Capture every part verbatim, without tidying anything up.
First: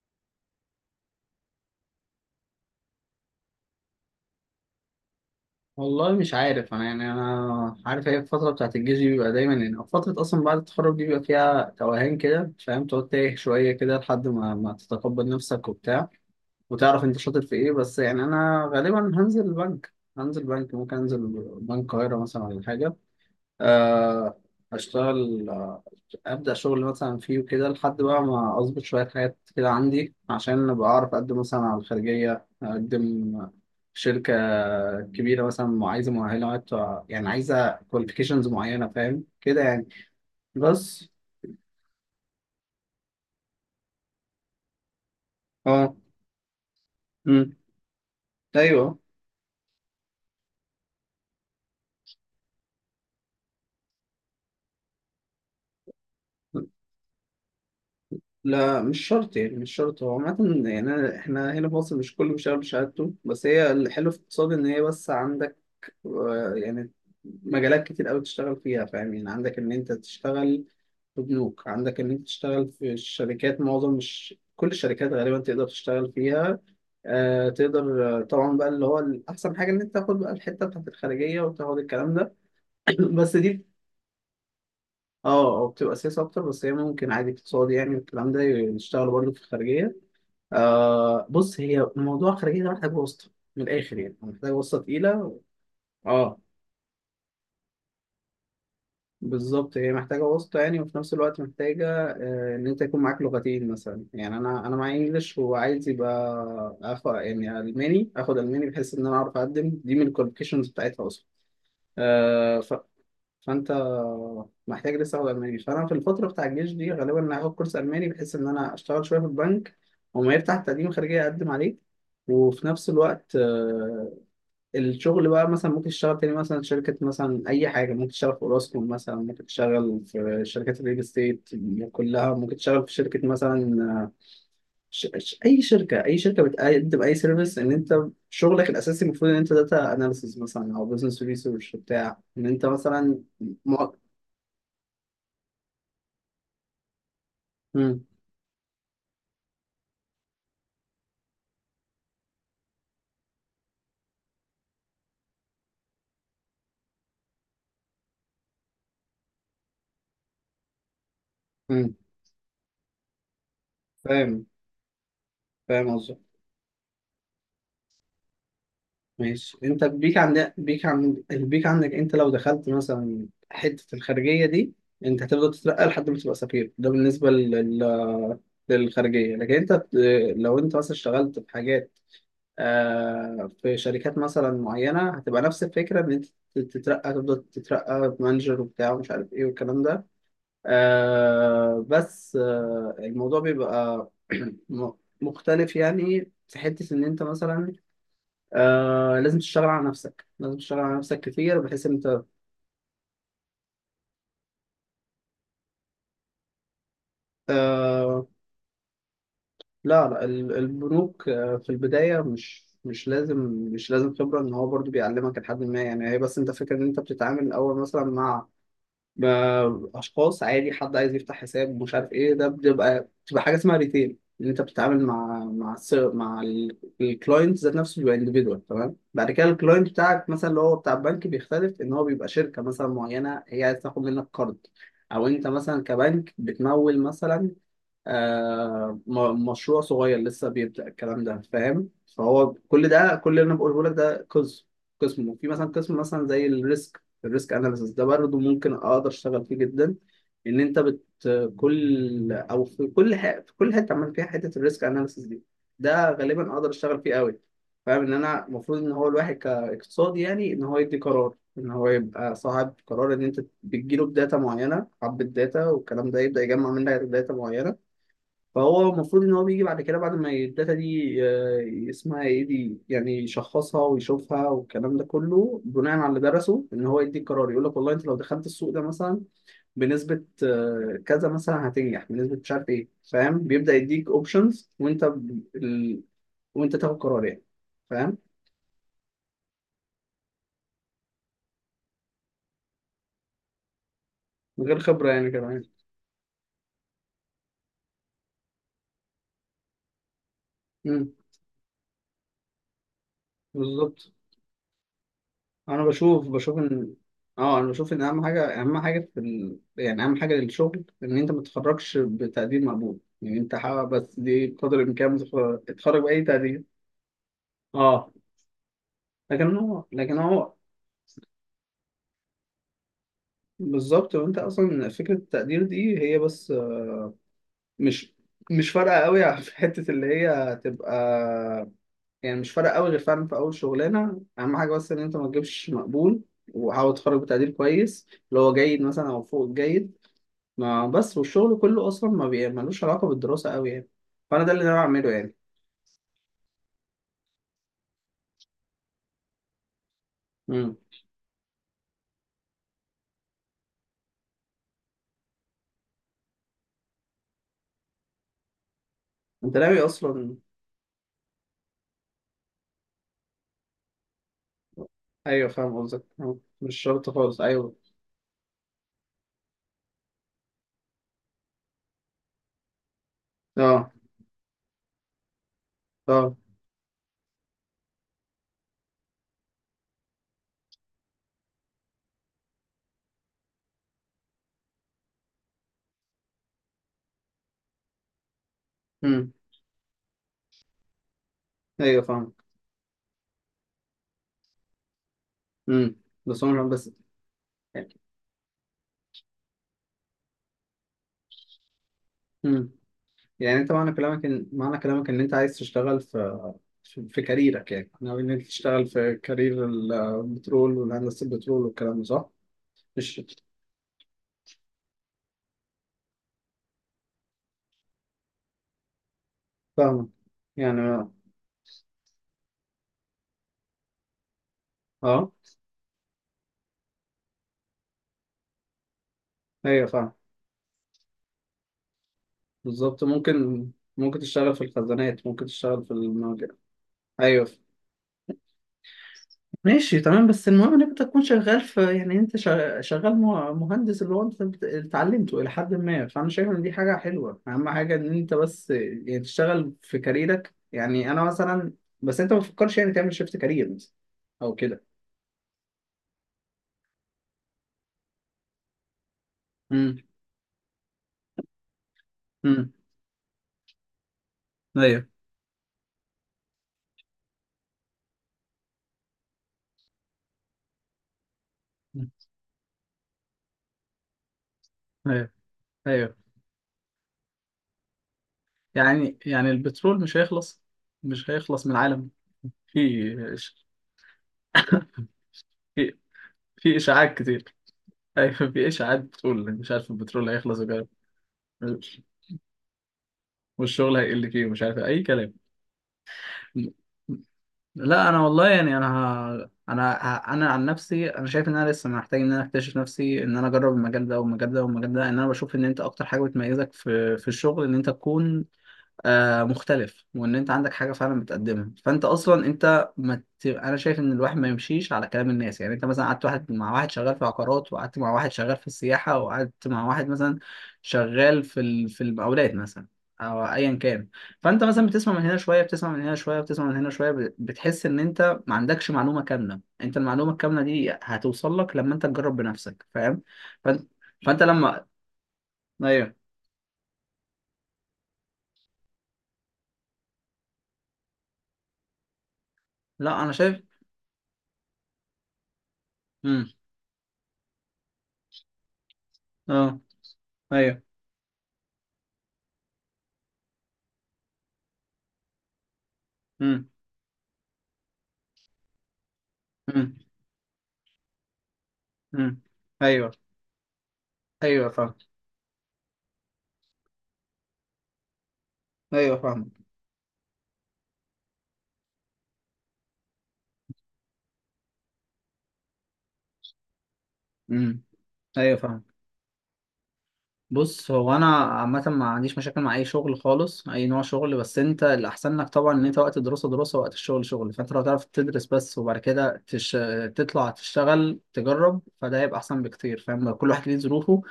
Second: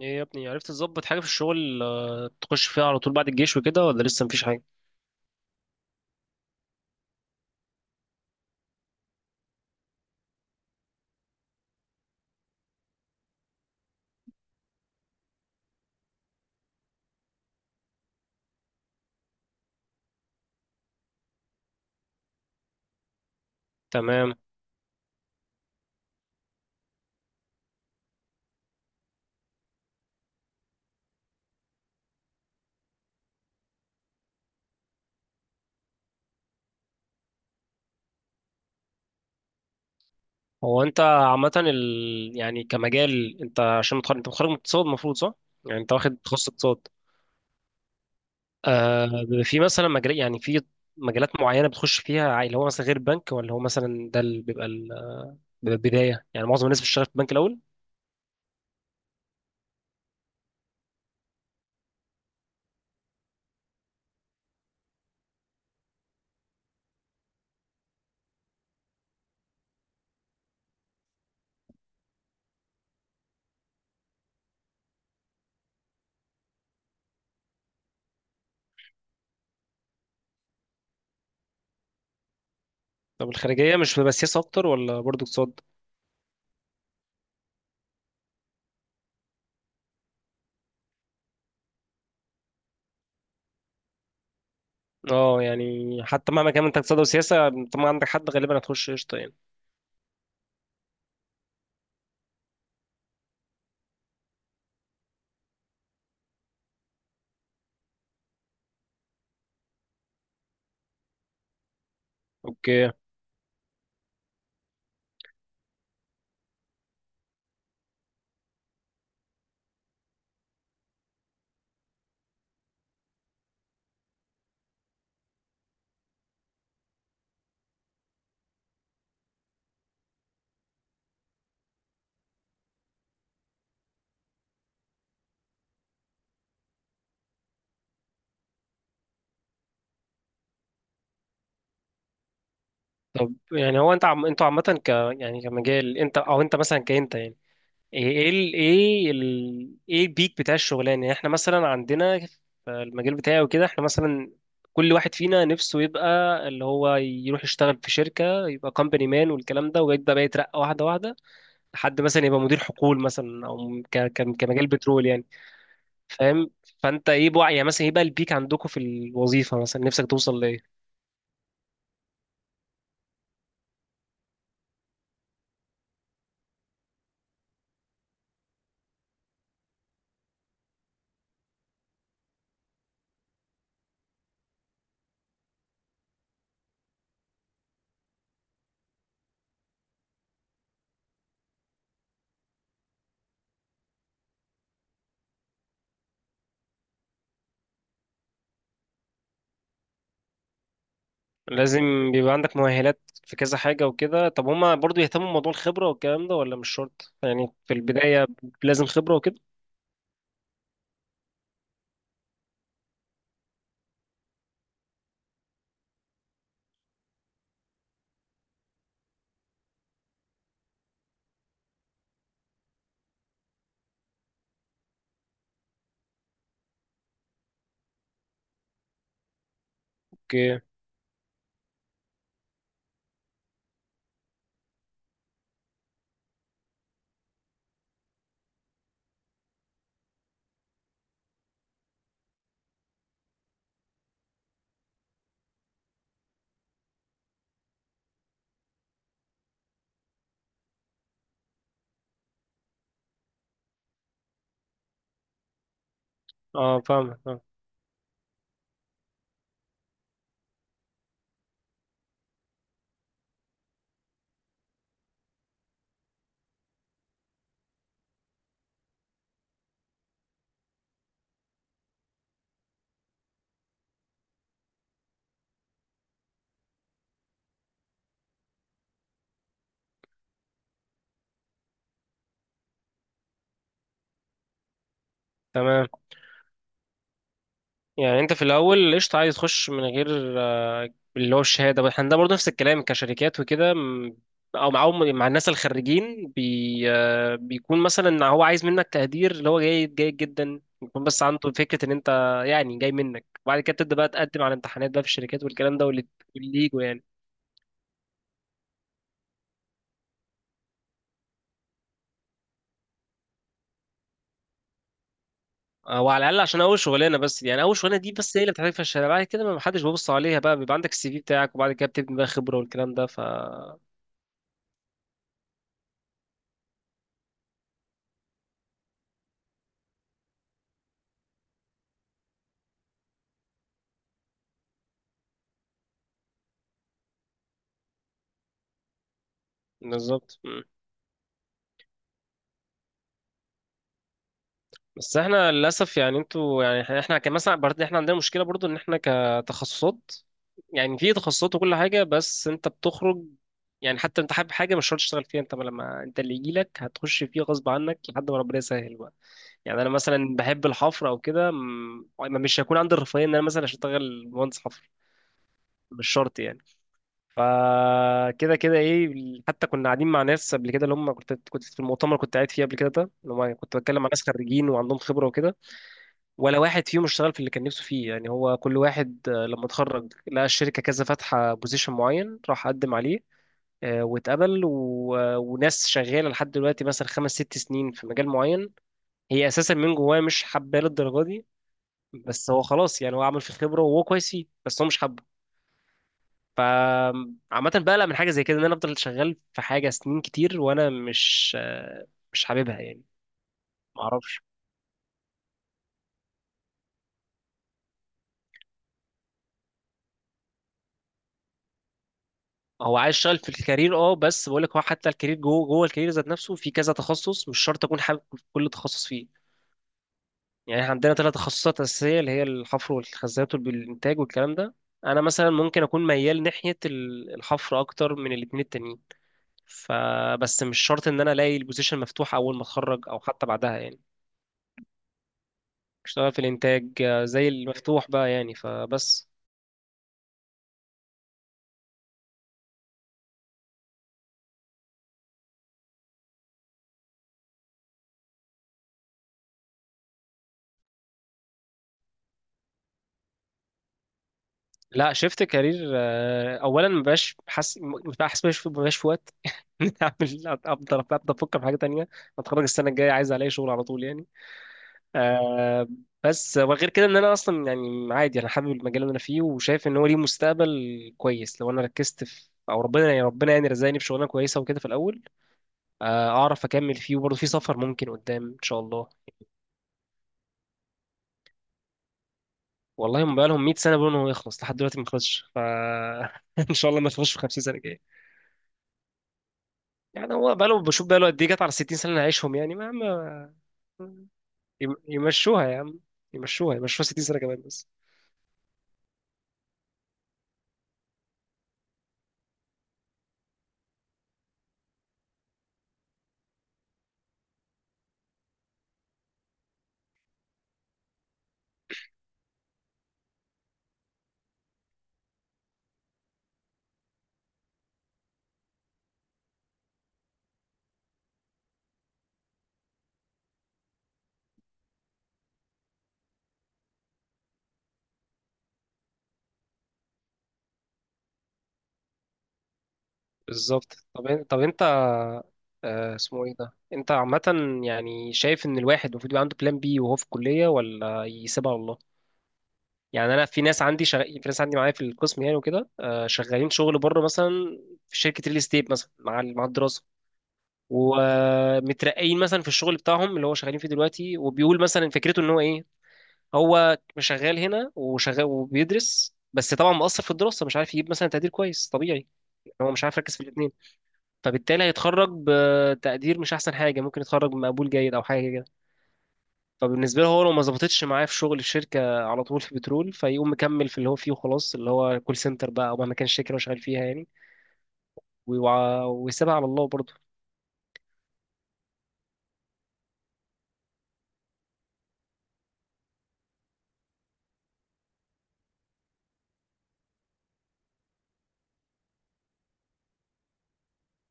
ايه يا ابني، عرفت تظبط حاجة في الشغل؟ آه، تخش فيها على طول بعد الجيش وكده ولا لسه مفيش حاجة؟ والله مش عارف انا يعني انا عارف هي الفتره بتاعت الجيش دي بيبقى دايما يعني أو فتره اصلا بعد التخرج دي بيبقى فيها توهان كده، فاهم، تقعد تايه شويه كده لحد ما ما تتقبل نفسك وبتاع، وتعرف انت شاطر في ايه. بس يعني انا غالبا هنزل البنك هنزل بنك ممكن انزل بنك القاهره مثلا، ولا حاجه. تمام. آه، اشتغل، ابدا شغل مثلا فيه وكده، لحد بقى ما اظبط شويه حاجات كده عندي، عشان ابقى اعرف اقدم مثلا على الخارجيه، اقدم في شركه كبيره مثلا مع- عايزه مؤهلات، يعني عايزه كواليفيكيشنز معينه، فاهم كده يعني. هو انت بس. عامة ال... يعني كمجال، انت عشان متخرج انت متخرج من اقتصاد، المفروض صح؟ يعني انت اه. واخد تخصص اقتصاد. امم ايوه. آه بيبقى في مثلا مجال، يعني في مجالات معينة بتخش فيها، عا- اللي هو مثلا غير البنك، ولا هو مثلا ده اللي بيبقى ال... بيبقى البداية. يعني معظم الناس بتشتغل في البنك الأول. لا، مش شرط يعني، مش شرط. هو عامة يعني أنا- احنا هنا في مصر مش كله بيشتغل بشهادته. بس هي الحلو في الاقتصاد ان هي بس عندك آه، يعني مجالات كتير قوي تشتغل فيها، فاهم يعني. عندك ان انت تشتغل في بنوك، عندك ان انت تشتغل في الشركات، معظم مش كل الشركات غالبا تقدر تشتغل فيها. آه تقدر. آه، طبعا بقى اللي هو احسن حاجه ان انت تاخد بقى الحته بتاعت الخارجيه وتاخد الكلام ده. طب بس دي. الخارجية مش بتبقى سياسة أكتر ولا برضه اه، اقتصاد؟ او بتبقى سياسه اكتر، بس هي ممكن عادي اقتصادي يعني والكلام ده يشتغلوا برضه في الخارجيه. آه بص، هي موضوع الخارجيه ده محتاج واسطه من الاخر، يعني محتاج واسطه تقيله. اه يعني، حتى اه. مهما كان انت اقتصاد وسياسة. طب ما عندك حد غالبا، هتخش قشطة يعني. بالظبط، هي محتاجة واسطة يعني، وفي نفس الوقت محتاجة آه، إن أنت يكون معاك لغتين مثلا. يعني أنا أنا معايا إنجلش، وعايز يبقى آخد يعني ألماني، آخد ألماني، بحيث إن أنا أعرف أقدم دي من الكواليفيكيشنز بتاعتها أصلا. آه، ف... اوكي. فأنت محتاج لسه آخد ألماني. فأنا في الفترة بتاع الجيش دي غالبا هاخد كورس ألماني، بحيث إن أنا أشتغل شوية في البنك، وما يفتح تقديم خارجية أقدم عليه. وفي نفس الوقت آه، الشغل بقى مثلا ممكن تشتغل تاني مثلا شركة مثلا، أي حاجة. ممكن تشتغل في أوراسكوم مثلا، ممكن تشتغل في شركات الريل استيت، كلها ممكن تشتغل في شركة مثلا. ش... ش... أي شركة أي شركة بتقدم أي سيرفيس، إن أنت شغلك الأساسي المفروض إن أنت داتا أناليسيز مثلا، أو بزنس ريسيرش بتاع إن أنت مثلا. طب م... يعني هو انت عم... انتوا عامة ك، يعني كمجال انت، او انت مثلا كأنت يعني، م... ايه ايه ال... ايه ال... ايه البيك بتاع الشغلانة؟ يعني احنا مثلا عندنا في المجال بتاعي وكده، احنا مثلا كل واحد فينا نفسه يبقى اللي هو يروح يشتغل في شركة، يبقى كومباني مان والكلام ده، ويبدأ بقى يترقى واحدة واحدة، م... لحد مثلا يبقى مدير حقول مثلا، او ك... ك... فاهم. كمجال بترول يعني. فاهم قصدي. فاهم. فانت ايه بقى يعني، مثلا ايه بقى البيك عندكم في الوظيفة، ماشي. انت مثلا نفسك البيك توصل؟ عندك، البيك عند البيك عندك انت لو دخلت مثلا حتة الخارجية دي، انت هتفضل تترقى لحد ما تبقى سفير. ده بالنسبة لل... للخارجية. لكن انت ت- لو انت مثلا اشتغلت في حاجات، آه في شركات مثلا معينة، هتبقى نفس الفكرة، ان انت تترقى، تفضل تترقى مانجر وبتاع ومش عارف ايه والكلام ده. آه بس آه الموضوع بيبقى م- مختلف يعني، في حتة ان انت مثلا آه لازم تشتغل على نفسك، لازم تشتغل على نفسك كتير، بحيث إن لازم انت بيبقى عندك مؤهلات في كذا حاجة وكده. طب هما برضو يهتموا بموضوع الخبرة والكلام ده، ولا مش شرط يعني في آه البداية لازم خبرة وكده؟ لا، لا، ال- البنوك آه في البداية مش مش لازم، مش لازم خبرة، ان هو برضو بيعلمك لحد ما، يعني هي بس انت فكرة ان انت بتتعامل الاول مثلا مع ما اشخاص عادي، حد عايز يفتح حساب مش عارف ايه، ده بتبقى بتبقى حاجه اسمها ريتيل، ان انت بتتعامل مع مع الس- مع الكلاينت ذات نفسه، بيبقى انديفيدوال. تمام. بعد كده الكلاينت بتاعك مثلا اوكي. اللي هو بتاع البنك بيختلف، ان هو بيبقى شركه مثلا معينه هي عايز تاخد منك قرض، او انت مثلا كبنك بتمول مثلا آه م- مشروع صغير لسه بيبدأ الكلام ده، فاهم. فهو كل ده، كل اللي انا بقوله لك ده قسم، قسم. وفي مثلا قسم مثلا زي الريسك، الريسك اناليسيس ده برضه ممكن اقدر اشتغل فيه جدا. ان انت بت كل، او في كل ح... في كل حته عمل فيها حته الريسك اناليسيس دي، ده غالبا اقدر اه اشتغل فيه فاهمك. قوي. اه فاهم ان انا المفروض، ان هو الواحد كاقتصادي يعني، ان هو يدي قرار، ان هو يبقى صاحب قرار، ان انت بتجيله بداتا معينه، حبه داتا والكلام ده، يبدا يجمع منها داتا معينه. فهو المفروض ان هو بيجي بعد كده، بعد ما الداتا دي آه، اسمها ايه دي، يعني يشخصها ويشوفها والكلام ده كله، بناء على اللي درسه ان هو يدي قرار، يقول لك والله انت لو دخلت السوق ده مثلا بنسبة آه، كذا مثلا هتنجح، بنسبة مش عارف ايه، فاهم. بيبدأ يديك اوبشنز، وانت ب... تمام. ال... وانت تاخد قرار يعني. فاهم. يعني انت في الاول قشطة عايز تخش من غير آه، اللي هو الشهادة. بس احنا ده برضو نفس الكلام كشركات وكده. م- من او غير خبرة معاهم، مع يعني الناس كمان. الخريجين، بي آه، بيكون مثلا هو عايز منك تقدير، اللي هو جيد جيد جدا يكون، امم بس عنده فكرة ان انت يعني جاي منك، وبعد كده تبدأ بقى بالظبط. تقدم على امتحانات بقى في الشركات والكلام انا ده، واللي بشوف، بشوف واللي يجوا ان يعني. اه انا بشوف ان اهم حاجه، اهم حاجه في ال... يعني اهم حاجه للشغل، ان انت ما تتخرجش بتقدير مقبول. يعني انت حاول بس دي بقدر الامكان تتخ- تتخرج او على باي الاقل عشان تقدير. اول شغلانه، بس يعني اول شغلانه اه. دي بس هي اللي بتحتاج، في الشارع بعد كده لكن ما حدش هو بيبص لكن عليها، هو بقى بيبقى عندك السي في بتاعك، وبعد كده بتبني بقى خبره والكلام ده، ف بالظبط. وانت اصلا فكره التقدير دي هي بس آه، مش مش فارقه قوي في حته اللي هي تبقى يعني، مش فارقه قوي، غير فعلا في اول شغلانه. اهم حاجه بس ان انت ما تجيبش مقبول، وحاول تتخرج بتقدير كويس، اللي هو جيد مثلا او فوق الجيد. بالظبط. مم. ما بس، والشغل كله اصلا ما بي- ملوش علاقه بالدراسه قوي يعني، فانا ده اللي انا بعمله بس يعني. احنا للاسف يعني، انتوا يعني احنا، إحنا كان مثلا برضه، احنا عندنا مشكله برضه ان احنا كتخصصات، امم يعني في تخصصات وكل حاجه، بس انت بتخرج يعني، حتى انت حابب حاجه مش شرط تشتغل فيها، انت لما انت اللي يجي لك هتخش فيه غصب عنك، لحد ما ربنا يسهل بقى. انت ناوي يعني انا مثلا اصلا. بحب الحفر او كده، مم، مش هيكون عندي الرفاهيه ان انا مثلا اشتغل مهندس حفر. ايوه، فاهم قصدك. مش آه، شرط يعني. مش شرط خالص، ايوه. فكده كده ايه، حتى كنا قاعدين مع ناس قبل كده، اللي هم كنت كنت في المؤتمر كنت قاعد فيه قبل كده، ده اللي هم كنت اه. بتكلم مع ناس خريجين وعندهم خبره وكده، اه. ولا واحد فيهم اشتغل في اللي كان نفسه فيه. يعني هو كل واحد آه، لما اتخرج، لقى الشركه كذا فاتحه بوزيشن معين، راح قدم عليه، آه، واتقبل و... آه، وناس شغاله لحد دلوقتي مثلا خمس ست سنين في مجال معين، امم هي اساسا من جواه مش حباه للدرجه دي. ايوه، فاهم. بس هو خلاص يعني، هو عمل في خبره وهو كويس فيه، بس هو مش حابه. امم بس عمرك بس. فعامة يعني بقلق من حاجة زي كده، ان انا افضل شغال في حاجة سنين كتير وانا مش آه، مش امم حاببها يعني. يعني انت، معنى كلامك معرفش. ان، معنى كلامك ان انت عايز تشتغل في، في في كاريرك يعني، ناوي ان انت تشتغل في كارير ال- البترول والهندسه، البترول والكلام ده، صح؟ هو عايز مش يشتغل في الكارير. اه، بس بقول لك، هو حتى الكارير، جوه جوه الكارير ذات نفسه، في كذا تخصص مش شرط اكون حابب كل تخصص فيه. فاهمك يعني احنا يعني. عندنا ثلاث تخصصات اساسيه، اللي هي الحفر والخزانات والانتاج والكلام ده. انا اه، مثلا ممكن اكون ميال ناحيه ال- الحفر اكتر من الاثنين التانيين. ايوه فاهم. فبس مش شرط ان انا الاقي البوزيشن مفتوح اول ما بالظبط، اتخرج، او حتى ممكن بعدها يعني. ممكن تشتغل في الخزانات، ممكن تشتغل في اشتغل في المواجع. الانتاج آه، ايوه، زي المفتوح بقى يعني، فبس. ماشي. تمام. بس المهم ان انت تكون شغال في، يعني انت شغ- شغال مه- مهندس، اللي هو انت بت- اللي اتعلمته الى حد ما، فانا شايف ان دي حاجه حلوه. اهم حاجه ان انت بس يعني تشتغل في كاريرك يعني. انا مثلا. بس انت ما تفكرش يعني تعمل شيفت كارير مثلا او كده. لا، شفت كارير آه، اولا مبقاش حاسس، مبقاش مبقاش مبقاش في وقت إن امم. اعمل، افضل ابدا افكر في حاجه تانية. اتخرج امم. السنه الجايه، عايز الاقي شغل على طول يعني. ايوه. آه، بس وغير كده، ان انا اصلا يعني عادي، انا حابب المجال اللي انا فيه، وشايف ان هو ليه مستقبل كويس لو انا مم. ركزت في، او ربنا يعني ربنا يعني رزقني بشغلانه كويسه وكده في الاول. ايوه. ايوه آه، اعرف اكمل فيه، وبرضه في سفر ممكن قدام ان شاء الله. يعني يعني البترول مش هيخلص، مش هيخلص من العالم. في والله موبايلهم مئة سنه بيقولوا ان هو يخلص، لحد دلوقتي ما خلصش. ف في ان في شاء الله ما اشاعات يخلصش في كتير. خمسين سنه جايه. ايوه، مفيش عاد بتقول مش عارف البترول يعني هو هيخلص بقاله، وكده، بشوف بقاله قد ايه، جت على ستين سنه اللي هنعيشهم يعني، ما ما والشغل هيقل فيه ومش عارف إيه، يم- اي كلام. يمشوها يا عم، يمشوها يمشوها ستين سنه كمان بس. لا، انا والله يعني، انا ه... انا ه... انا عن نفسي، انا شايف ان انا لسه محتاج، ان انا اكتشف نفسي، ان انا اجرب المجال ده والمجال ده والمجال ده. ان انا بشوف ان انت اكتر حاجه بتميزك في في الشغل، ان انت تكون آه مختلف، وان انت عندك حاجه فعلا بتقدمها. فانت اصلا انت ما ت... انا شايف ان الواحد ما يمشيش على كلام الناس. يعني انت مثلا قعدت، واحد مع واحد شغال في عقارات، وقعدت مع واحد شغال في السياحه، وقعدت مع واحد مثلا شغال في ال... في المقاولات مثلا، او ايا كان. فانت مثلا بتسمع من هنا شويه، بتسمع من هنا شويه، بتسمع من هنا شويه، ب- بتحس ان انت ما عندكش معلومه كامله. انت المعلومه الكامله دي هتوصل لك لما انت تجرب بنفسك، فاهم. فانت بالظبط. طب فانت إن- طب انت لما آه، ايوه. اسمه ايه ده، انت عامه يعني شايف ان الواحد المفروض يبقى عنده بلان بي وهو في الكليه، ولا يسيبها على الله؟ لا، انا يعني انا شايف. في ناس عندي، شغ... في ناس عندي معايا في القسم يعني وكده، آه، امم شغالين شغل بره مثلا، في شركه ريل استيت مثلا مع ال- مع اه، الدراسه، ايوه. ومترقيين مثلا في الشغل بتاعهم اللي هو شغالين فيه دلوقتي. وبيقول مثلا، فكرته ان هو ايه، امم هو مش شغال هنا وشغال وبيدرس، بس طبعا امم. مقصر في الدراسه، مش عارف يجيب مثلا تقدير كويس طبيعي. امم هو مش ايوه. عارف يركز في الاثنين، ايوه فبالتالي فاهم. هيتخرج بتقدير مش احسن حاجه، ممكن يتخرج بمقبول جيد او حاجه كده. ايوه فاهم. فبالنسبه له هو، لو ما ظبطتش معاه في شغل الشركه على طول في بترول، فيقوم مكمل في اللي هو فيه وخلاص، اللي هو كول سنتر بقى، او مهما كان الشركه اللي هو شغال فيها يعني. امم ايوه فاهم. ويوع- ويسيبها على الله برضه. بص هو انا عامه ما عنديش مشاكل مع اي شغل خالص، اي نوع شغل، بس انت الاحسن لك طبعا ان انت وقت الدراسه دراسه، وقت الشغل شغل. فانت لو تعرف تدرس بس، وبعد كده تش... تطلع تشتغل تجرب، فده هيبقى احسن بكتير، فاهم. كل واحد ليه ظروفه.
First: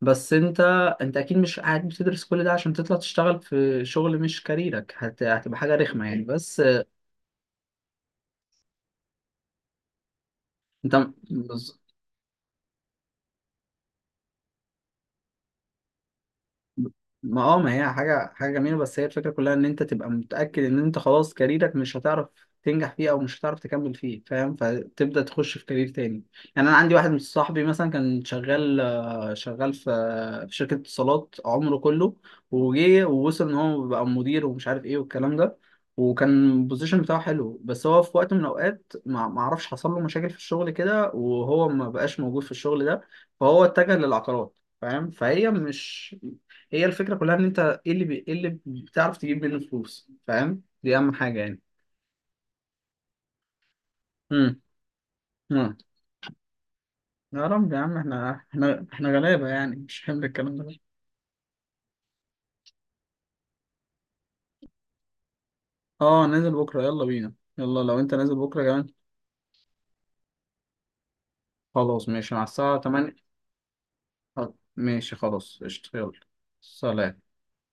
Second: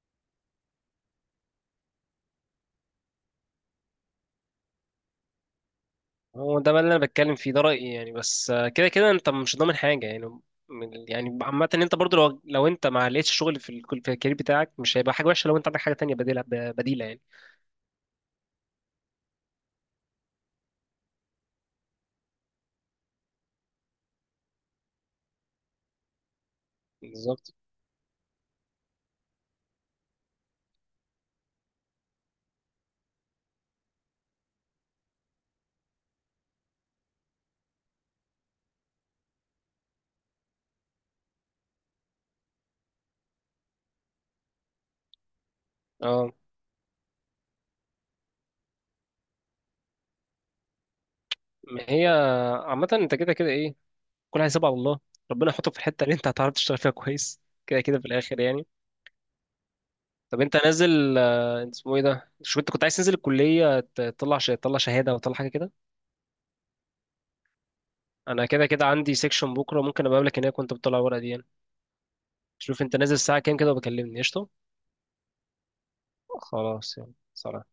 بس انت، انت اكيد مش قاعد بتدرس كل ده عشان تطلع تشتغل في شغل مش كاريرك. هت... هتبقى حاجه رخمه يعني. هو بس ده بقى اللي انا بتكلم فيه، ده رايي يعني. بس آه، كده كده انت مش ضامن حاجه يعني. انت من- يعني عامه ان انت برضو، لو لو انت ما لقيتش شغل في ال- في الكارير بتاعك، مش هيبقى حاجه وحشه لو انت عندك حاجه تانية بديله، ب- بديله يعني. ما اه ما هي حاجة حاجة جميلة، بس هي الفكرة كلها ان انت تبقى متأكد ان انت خلاص كاريرك مش هتعرف تنجح فيه، او مش هتعرف تكمل فيه، فاهم، فتبدأ تخش في كارير تاني. يعني انا عندي واحد من بالظبط. صاحبي مثلا كان شغال آه، شغال في آه، في شركة اتصالات عمره كله، وجه ووصل ان هو بقى مدير ومش عارف ايه والكلام ده، وكان البوزيشن بتاعه حلو. بس هو في وقت من الاوقات ما ما اعرفش حصل له مشاكل في الشغل كده، وهو ما بقاش موجود في الشغل ده، فهو اتجه للعقارات، فاهم. فهي مش، اه، هي الفكرة كلها ان انت، ايه اللي بي... إيه اللي بتعرف تجيب منه فلوس، فاهم، دي اهم حاجة يعني. ما هي عامه انت كده كده ايه، كل امم حساب على الله، ربنا يحطك امم. في الحته اللي انت هتعرف تشتغل فيها كويس، يا رب، يا كده عم كده في احنا، الاخر يعني. احنا احنا غلابة يعني، مش حمل طب الكلام انت ده. نازل آه، اسمه ايه ده، شو انت كنت عايز تنزل الكليه، ت- تطلع ش- تطلع شهاده، او تطلع حاجه كده؟ اه، نازل بكرة. يلا بينا، يلا لو انت نازل انا بكرة كده كده كمان. عندي سيكشن بكره، ممكن ابقى اقابلك هناك وانت بتطلع الورقه دي يعني. خلاص، ماشي، مع الساعة شوف انت نازل تمانية. الساعة كام كده، وبكلمني قشطة. ماشي، خلاص، قشطة، يلا. خلاص يلا، سلام. سلام.